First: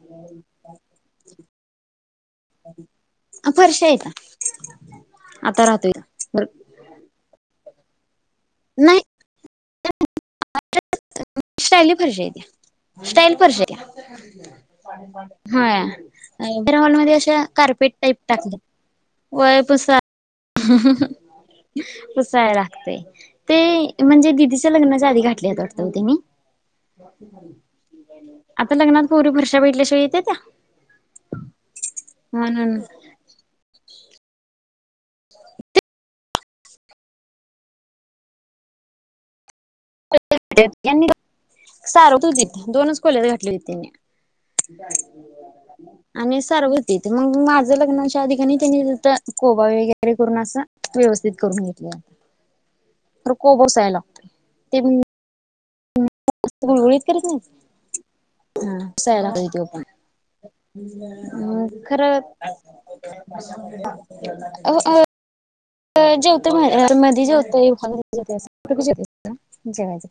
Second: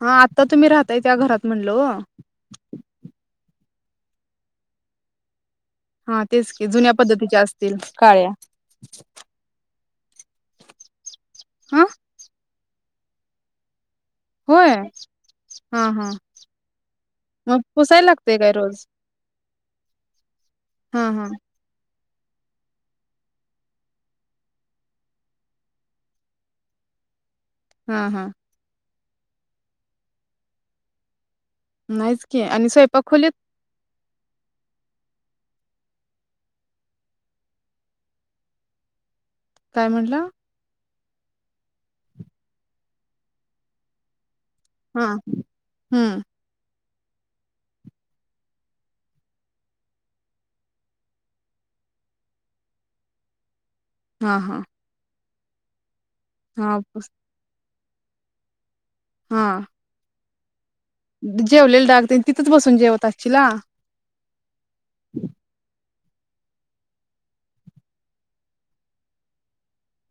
हा आता तुम्ही राहताय त्या घरात म्हणल ओ परवा हायत हा तेच की जुन्या पद्धतीचे असते तील काळ्या नाही [inaudible] हा शाली फरशा आहेत त्या स्टाईल फरशा त्या होय हा हॉल मध्ये अशा मग कार्पेट पुसायला टाईप लागतय काय टाकल्या रोज होय पुसा हा ह हा हा ह पुसाय लागते ते म्हणजे दिदीच्या लग्नाच्या आधी घातल्यात आ वाटत होते [inaudible] हा हा पोरी फरशा भेटल्याशिवाय येतत्या नाहीच की आणि स्वयंपाक खोलीत [inaudible] ते काय म्हणला यांनी सारवत होतीत दोनच खोल्यात घाटले होती त्यांनी हा [unintelligible] हम्म आणि सारवत त्यांनी मग माझ लग्नाच्या अधि का नाही त्यांनी कोबा वगैरे करून अस व्यवस्थित करून घेतलय तर कोबा त्याला हा हा ते तू हा गुळगुळीत करत नाहीस हा सायला हा पाहिजेतणा जेवलेल डाग तेन तिथंच बसून जेवत असशिला जेवणाराय अ आ जेवत म मध्ये जेवतं एवे जेवायच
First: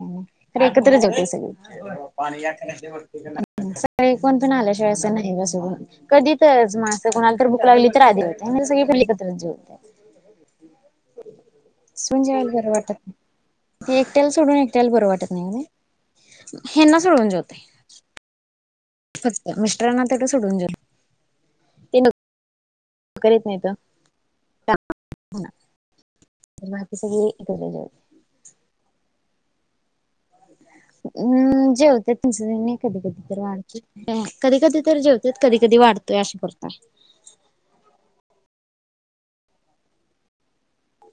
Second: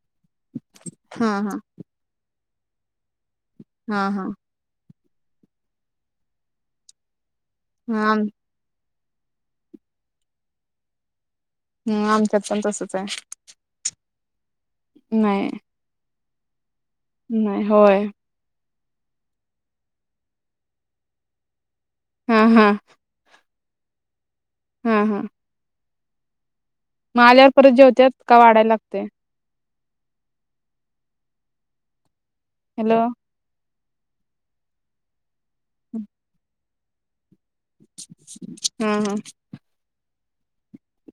एकत्र हा जेवत्यात सगळी हा पाणी आण [unintelligible] हा सगळे हा कोण कोण आले अस नाही अस कधी तर मास पण आल भूक लागली तर हा आधी हो सगळी तर जेवतात. [unintelligible] आमच्यात सुंजावाला पण बर वाट तसच आहे की तेल सोडून त्याल बरं वाटत नाही नई वो हेंना सोडून जेवते. नाही होय फक्त मिस्टरांना तेवड सोडून जेवल. हा हा करीत नहीत हा हा बाकी सगळी माल्यावर एकत्र परत जेवतोय. जेवत्यात का वाढायला लागते हं जेवतेत तु हॅलो कधी कधी करवा कधी कधी तर जेवतेत कधी कधी वाढतोय असं करतात हा हा.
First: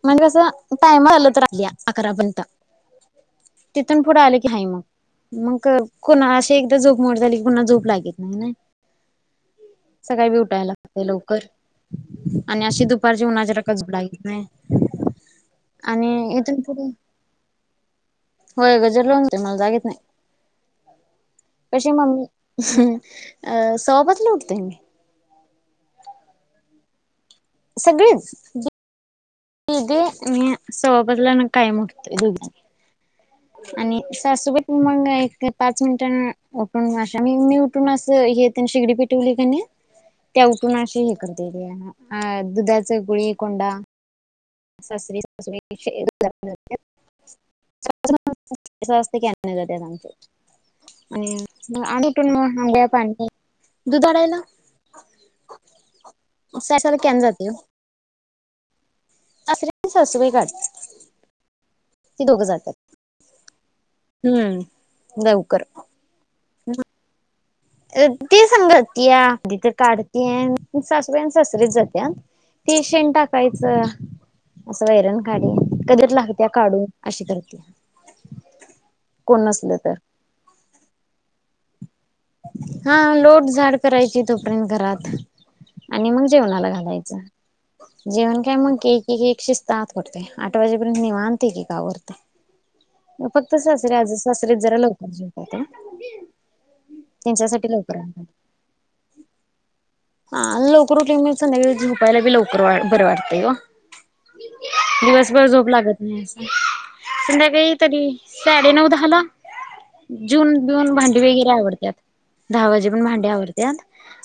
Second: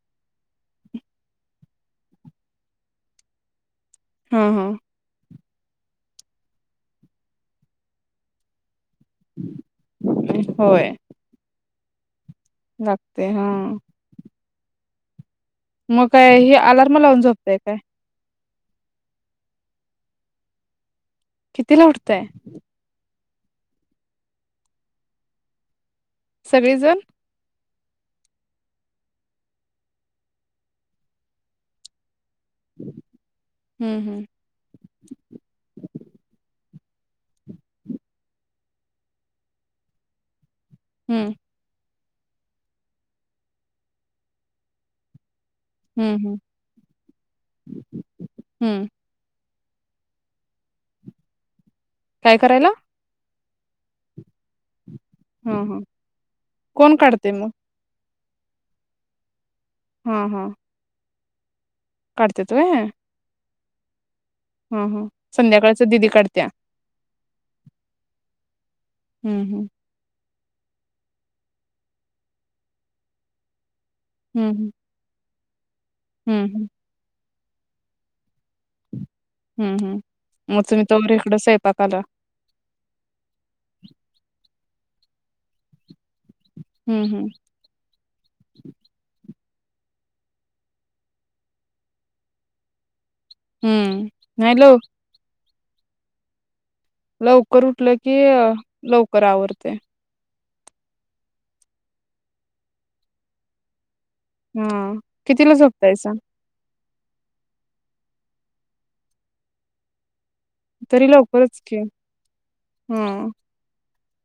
म्हणजे कसं टायम आल तर राहिली अकरापर्यंत तिथून पुढे आले हा की हाय हा मग मग कोणा अशी एकदा झोप मोड झाली की पुन्हा झोप लागत नाही ना सकाळी बी उठायला होय हते लवकर आणि अशी दुपारची लागते हा उन्हाच्या ह्यान काय झोप लागत नाही. मग आणि काय ह इथून पुढे अलार्म लावून झोपताय काय? होय गजर लावून मला जागेत नाही कितीला कशी उठताय मम्मी [unintelligible] अ सवा पाचला उठतोय मी सगळीजण सगळेच [unintelligible] दीदी मी सवा पाचला कायम उटतोय हम् आणि सासूबाई मग एक पाच मिनिटांन निम्मी उटून अस हे तेण शेगडी पेटवली का नाही त्या उठ तु नाशे हे हम्म करतया अ दुधाच गुळी कोंडा सासरे [unintelligible] [unintelligible] हम्म हम्म हम्म आमचे आणि [unintelligible] काय करायला अंघोळया पाणी दुधाडायला हा हा कोण? सासऱ्याला कॅन काढते जाते मग? ओ सासरे आणि सासूबाई काढतात ती दोघं काढत्यात जातात. होय? हा हा हम्म लवकर संध्याकाळच दिदी काढत्या अं ती संग हम्म [unintelligible] हम्म काढत सासुबाई आणि सासरेच जात्यात ती शेण टाकायचं हम्म असं वैरण काड्या कधी तर हम्म लागत्या हम्म काढू अशी करत [inaudible] हम्म हम्म मग तुम्ही तोपर्यंत इकडं स पाकाला हा लोटझाड करायची तो [inaudible] घरात आणि मग जेवणाला हम्म घालायचं हम्म जेवण काय मग एक एक शिज [unintelligible] आठ वाजेपर्यंत निवांत एक एक आवरतय फक्त सासरे हम्म आज नाही सासरेच जरा लव लवकर जेव [inaudible] लवकर उठलं की लवकर आवरतय. हा लवकर उठल की, मग संध्याकाळी झोपायला बी लवकर बर वाटतय ओ. हा दिवसभर कितीला झोप लागत झोपतायसा नाही असं संध्याकाळी तरी साडे नऊ दहाला. जीऊन बिऊन तरी भांडी वगैरे लवकरच आवर की हा दहावाजेपर्यंत भांडी आवरत्यात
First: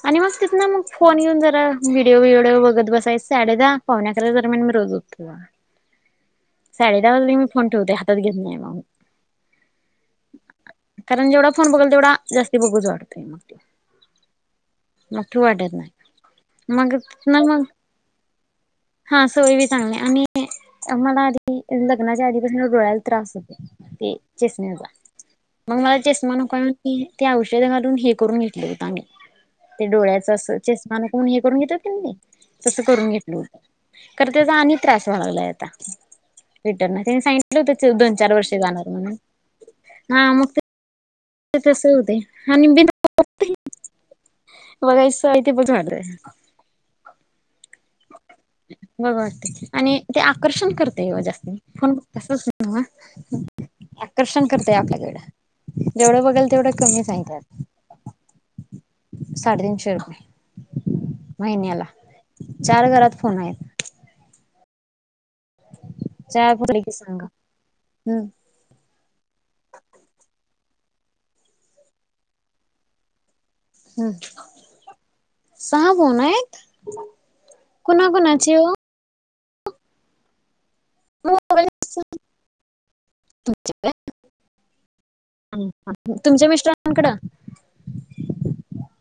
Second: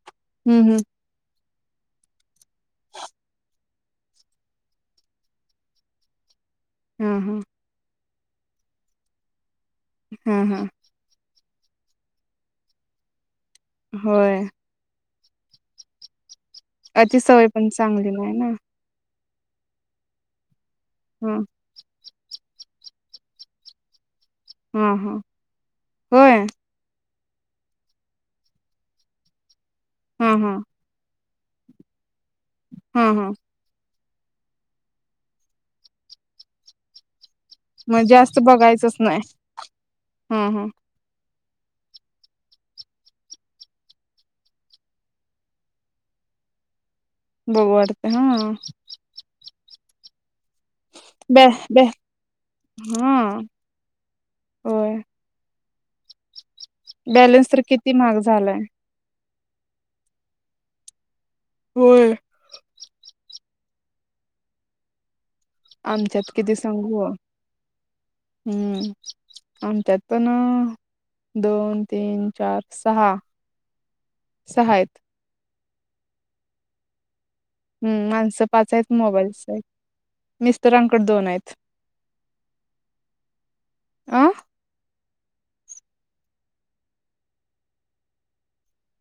आणि मग तिथन हम्म हम्म मग फोन घेऊन ज व्हिडिओ बिडिओ बघत बसायच साडे दहा पावणे अकरा दरम्यान मी रोज झोपते बघा. साडे दहा वाजले की हा मी फोन ठेवते हा घेत नाही [unintelligible] हम्म, हम्म. कारण जेवढा फोन बघल तेवढा जास्ती बघूच वाटतंय मग ते. होय. उठू वाटत नाही परत. अती सवय पण चांगली नाही ना. हा सवय बी चांगली आणि मला हा आधी लग्नाच्या आधी पस हेन डोळ्याला त्रास होतय. ते चष्म्याचा, हा हा मग मला चष्मा होय नको हाय म्हणून ती ते औषधे घालून हे करून घेतले होत आम्ही. ते डोळ्याच हा अस हा चस्मा न फोन हे करून घेत्यात कनई तसं हा करून हा घेतल होत. तर त्याचा आणि त्रास व्हायला लागलाय आता रिटर्न त्यांनी सांगित म्हटल त्याचे मग दोन चार जास्त वर्ष जाणार बघायचंच म्हणून. नाही हा मग ते तस होतय आणि बीन [unintelligible] बघायची सवय ती पण [unintelligible] बघू वाट हा. बघ वाटतंय आणि ते आ आकर्षण करतय ओ बॅ जास्ती. बॅ फोन बघत्यासच नव्ह हा आकर्षण करतय होय आपल्याकडं. जेवढं बघल बॅलन्स तर किती महाग झालाय. साडे तीनशे रुपये [inaudible] महिन्याला होय चार घरात फोन आहेत आमच्यात चार किती फुटले की सांगू? सांगा हम्म हम्म आमच्यात पण दोन, तीन, चार, सहा. हम्म सहा आहेत सहा फोन आहेत कुणा हम् माणसं कुणाचे ओ पाच आहेत मोबाईल स [unintelligible] मिस्ट रांन कड दोन हाईत मोबाईल अं [unintelligible] तुमच्या मिस्टरांकडं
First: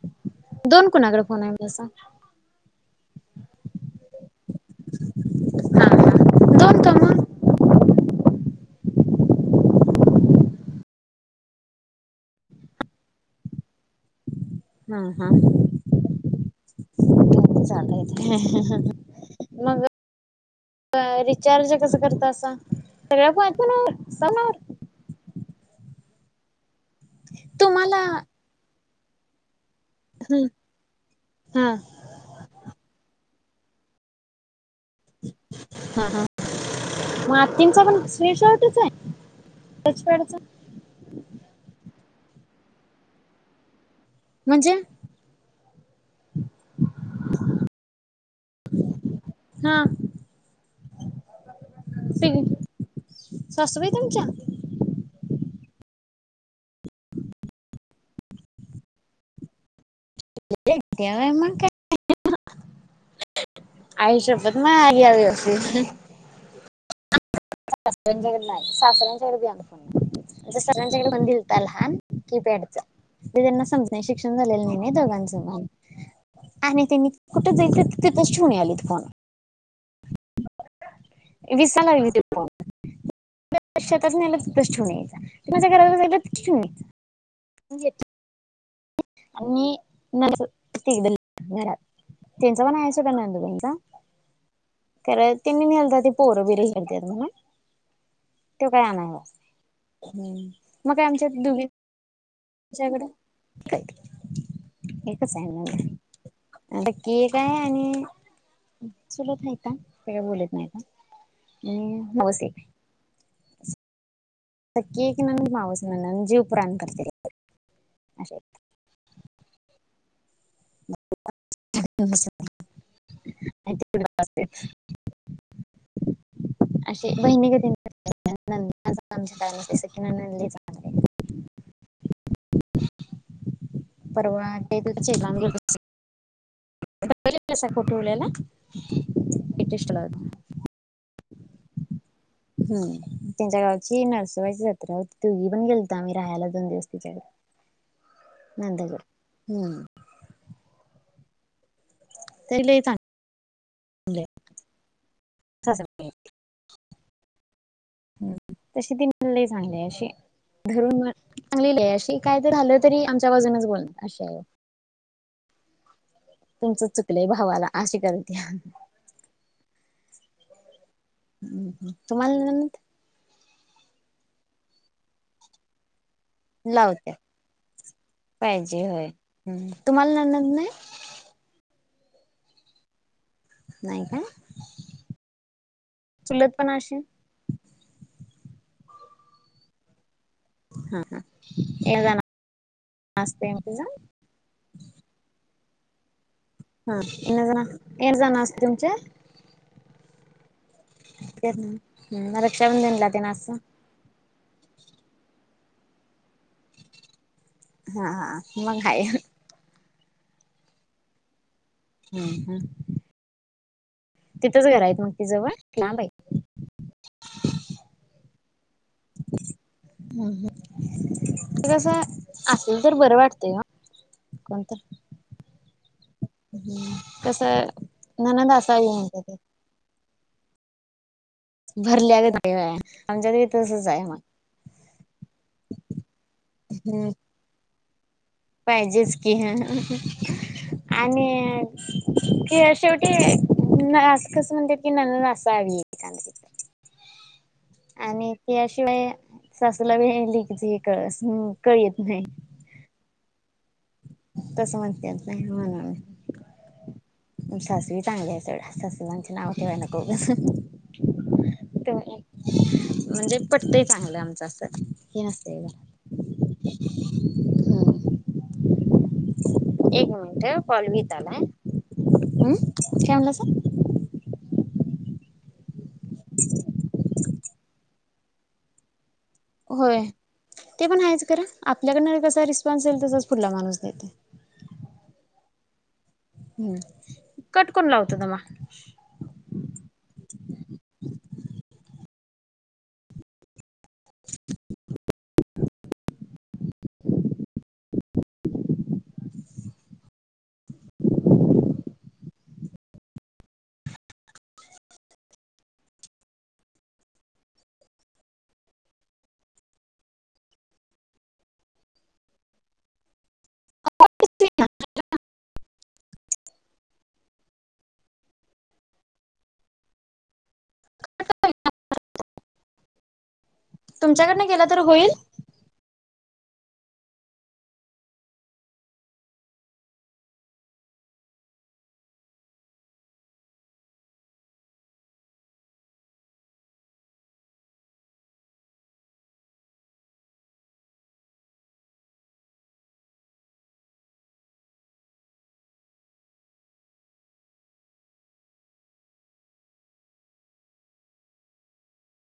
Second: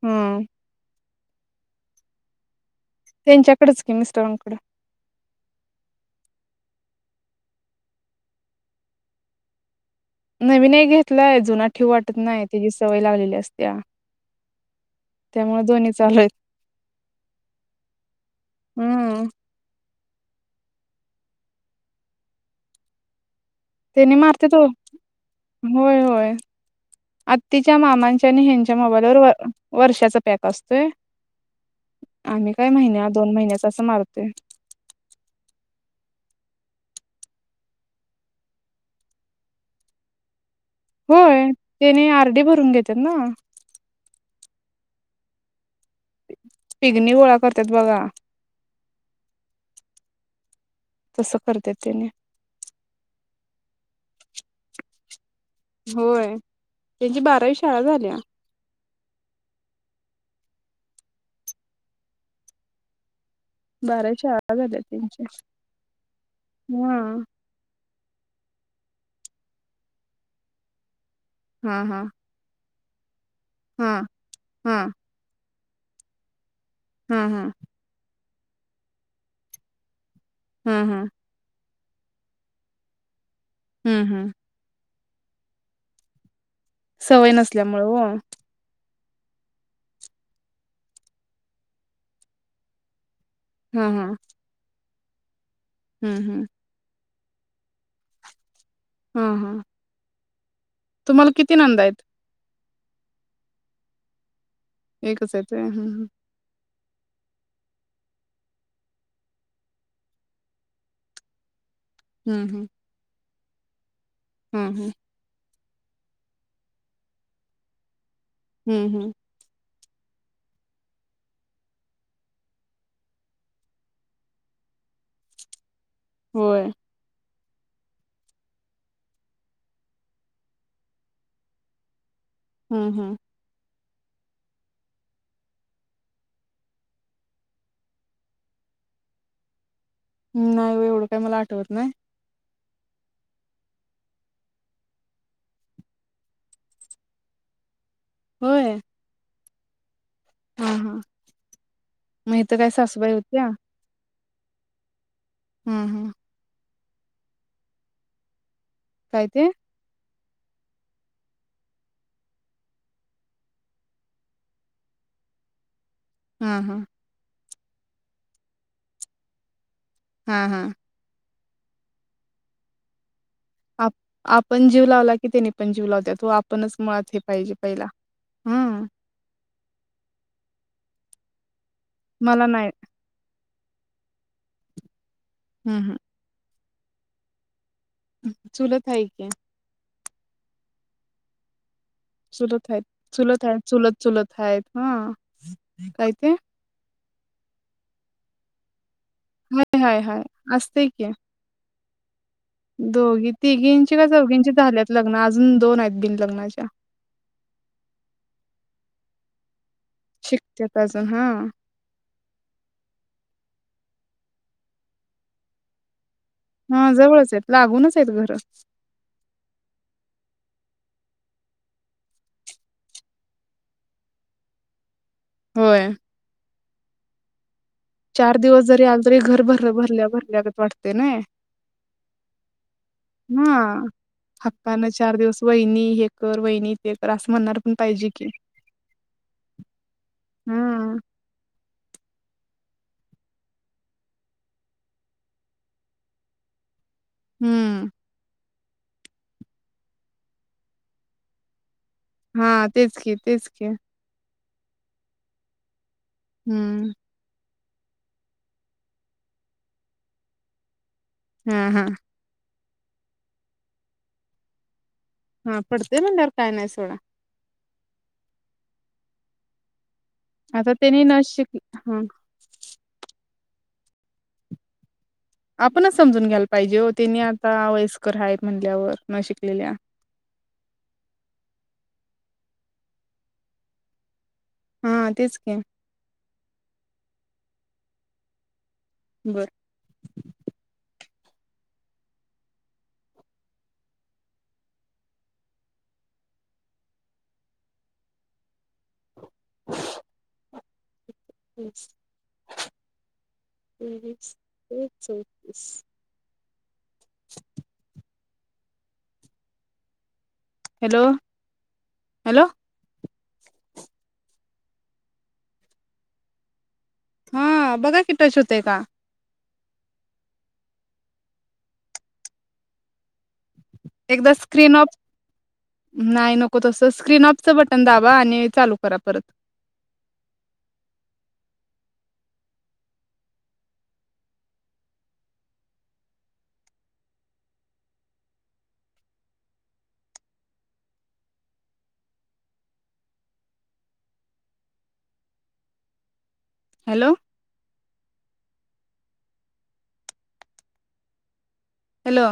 हम्म दोन कोणाकड? [unintelligible] आहे जसा त्यांच्याकडच कि मिस्टराकड [inaudible] दोन का मग? नवीन घेतलाय जुना ठेव वाटत नाही त्याची सवय लागलेली असत्या हा हा [inaudible] त्यामुळे दोन्ही चालू आहेत. चालू हायत होय हम्म. मग रिचार्ज कस करत [inaudible] असा सगळ्या फो तेनी मारतेत [unintelligible] होय होय अत्तीच्या तुम्हाला मामांच्या आणि हेन मोबाईलवर वर्षाचा पॅक हा असतोय हा आम्ही काय महिन्यात दोन महिन्याच असं मारतोय ह मग आतिंचा पण स्क्रीन शॉटच आहे टचपॅडचा होय त्याने आर डी भरून घेत्यात ना म्हणजे पिगणी गोळा करत्यात बघा हा तस करत्यात त्यांनी सासुबाई तुमच्या? होय त्यांची बारावी शाळा झालिया त्या मग काय? [inaudible] बारावी आई शाळा शप्पथ! झाल्या मग [unintelligible] हम सासऱ्यांच्या कड नाही सासऱ्यांच्याकड भी आयफोन आहे म्हणजे सगळ्या [unintelligible] दिलता हा लहान हा कीपॅड चा म त्यांना हा समजत नाही हा शिक्षण झालेलं नाही नाही हा दोघांचं मग आणि ते मी हा कुठं जायचं तिथच ठेवून आले त फोन हम्म हम्म. विसला लागलीत फोन हम्म शेतात हम्म. न्हेले तिथंच ठेवून आले माझ्या घराला जायला सवय नसल्यामुळें हो यायचा आणि सिग्नल घरात त्यांचा पण आहे अस का नंद हम्म हम् खरंच त्यांनी पोरं बीर हेलत्यात म्हणून तो काय आणयचा हा हा. असतो हम तुम्हाला किती नंदा आहेत? तुमच्याकडे काय एकच आहेत व्हयं ह हम्म हम्म. सख्खी एक आहे आणि चुलत आहेत त्या काय बोलत नाहीता हम् मावस हं, एक हं. हं, हं. सख्खी एक नंद मावस् नणंद जीव प्राण करते. असे हम्म हम्म [inaudible] होय. असे बहिणीगत आहे की नणंद नणदाचं आमच्या काय नसतं सख्खी नणंद लई चांगली आहे हम्म हम्म परवा [unintelligible] [inaudible] फोटो ठेवलेला स्टेटसला हम नाहीव एवढ काय मला आठवत नाही हम् त्यांच्या गावची नरसोवबाची जत्रा होती दोघी पण गेलत आम्ही राहायला दोन दिवस तिच्याक नंदा कड हम् हा हा मग इथ तरी काय लई सासूबाई होत्या? [inaudible] हम्म हम्म हम् तशी ती काय ते? लई चांगली अशी धरून चांगली लई आहे अशी काय तर झालं तरी आमच्या बाजूनच बोललं अशी आहे हां, हां. तुमचं चुकलंय भावाला अशी करत्या आ हा हा तुम्हाला नणंद आप आपण जीव लावला की त्यानी पण जीव लावत्यात तो आपणच मुळात लावत्या हे पाहिजे पहिला हम्म हम् तुम्हाला नणंद नाही? मला नाय य नाय काय - हम्म हम्म पनाशे चूलत हय की. हा हा एक जण चूलय हायत चूलय असते हायत चूलत हा चुल हयत हा काय ते? हा इन जना येड जण असत तुमचे हाय हय हाय अस असते की मग रक्षाबंधनला तेन दोघी असं तीघी ची का चौघं झाल्यात लग्न अजून दोन आहेत बिन हा मग हाय ह शिकत्यात अजून हा ह ह तिथंच घर आहेत मग ति जवळ लांब य हा जवळच आहेत लागूनच आहेत घर कस असेल तर बरं वाटतंय ह कोणत तर होय ह् कस चार दिवस जरी आंजरी घर भर भरल्यावर वाटते नाय भरल्या गत आमच्यात बी तसच ह आहे हक्कान चार दिवस वहिनी हे कर वहिनी ते मग कर असं म्हणणार पाहिजे की पाहिजेच की ह ह हा. ह आणि अ कि शेवटी अस कसं म्हणतात की ननंद असावी येखंदी हम्म. आणि याशिवाय सासूला बी लेकीची कळस हा तेच की तेच क- [unintelligible] तसं म्हणत्यात होय मालक हम्म सासरी चांगली आहे सगळे सासूबाईना नाव ठेवाय नको ऊगच. हम् हम म्हणजे पटतंय चांगलं आमचं असं हे हा नसतंय पटतेय म्हटल्यावर काय नाही सोडा. जरा एक मिनिट आता कॉल त्यांनी व्हीत न आलाय. शिक हा. अं काय म्हणालास आपणच समजून घ्यायला पाहिजे हो तेनी आता वयस्क कर हायत म्हणल्यावर न शिकलेल्या होय ते पण हायचं खर आपल्याकडन कसा रिस्पॉन्स येईल तसच फुढला माणूस देतोय हा तेच की हम्म कट करुन लावतो तमा बर. [unintelligible] हॅलो हॅलो हा बघा कि टच होतय का एकदा तुमच्याकडन गेला स्क्रीन तर ऑफ होईल? नाही नको तस स्क्रीन ऑपचं बटन दावा आणि चालू करा परत हॅलो हॅलो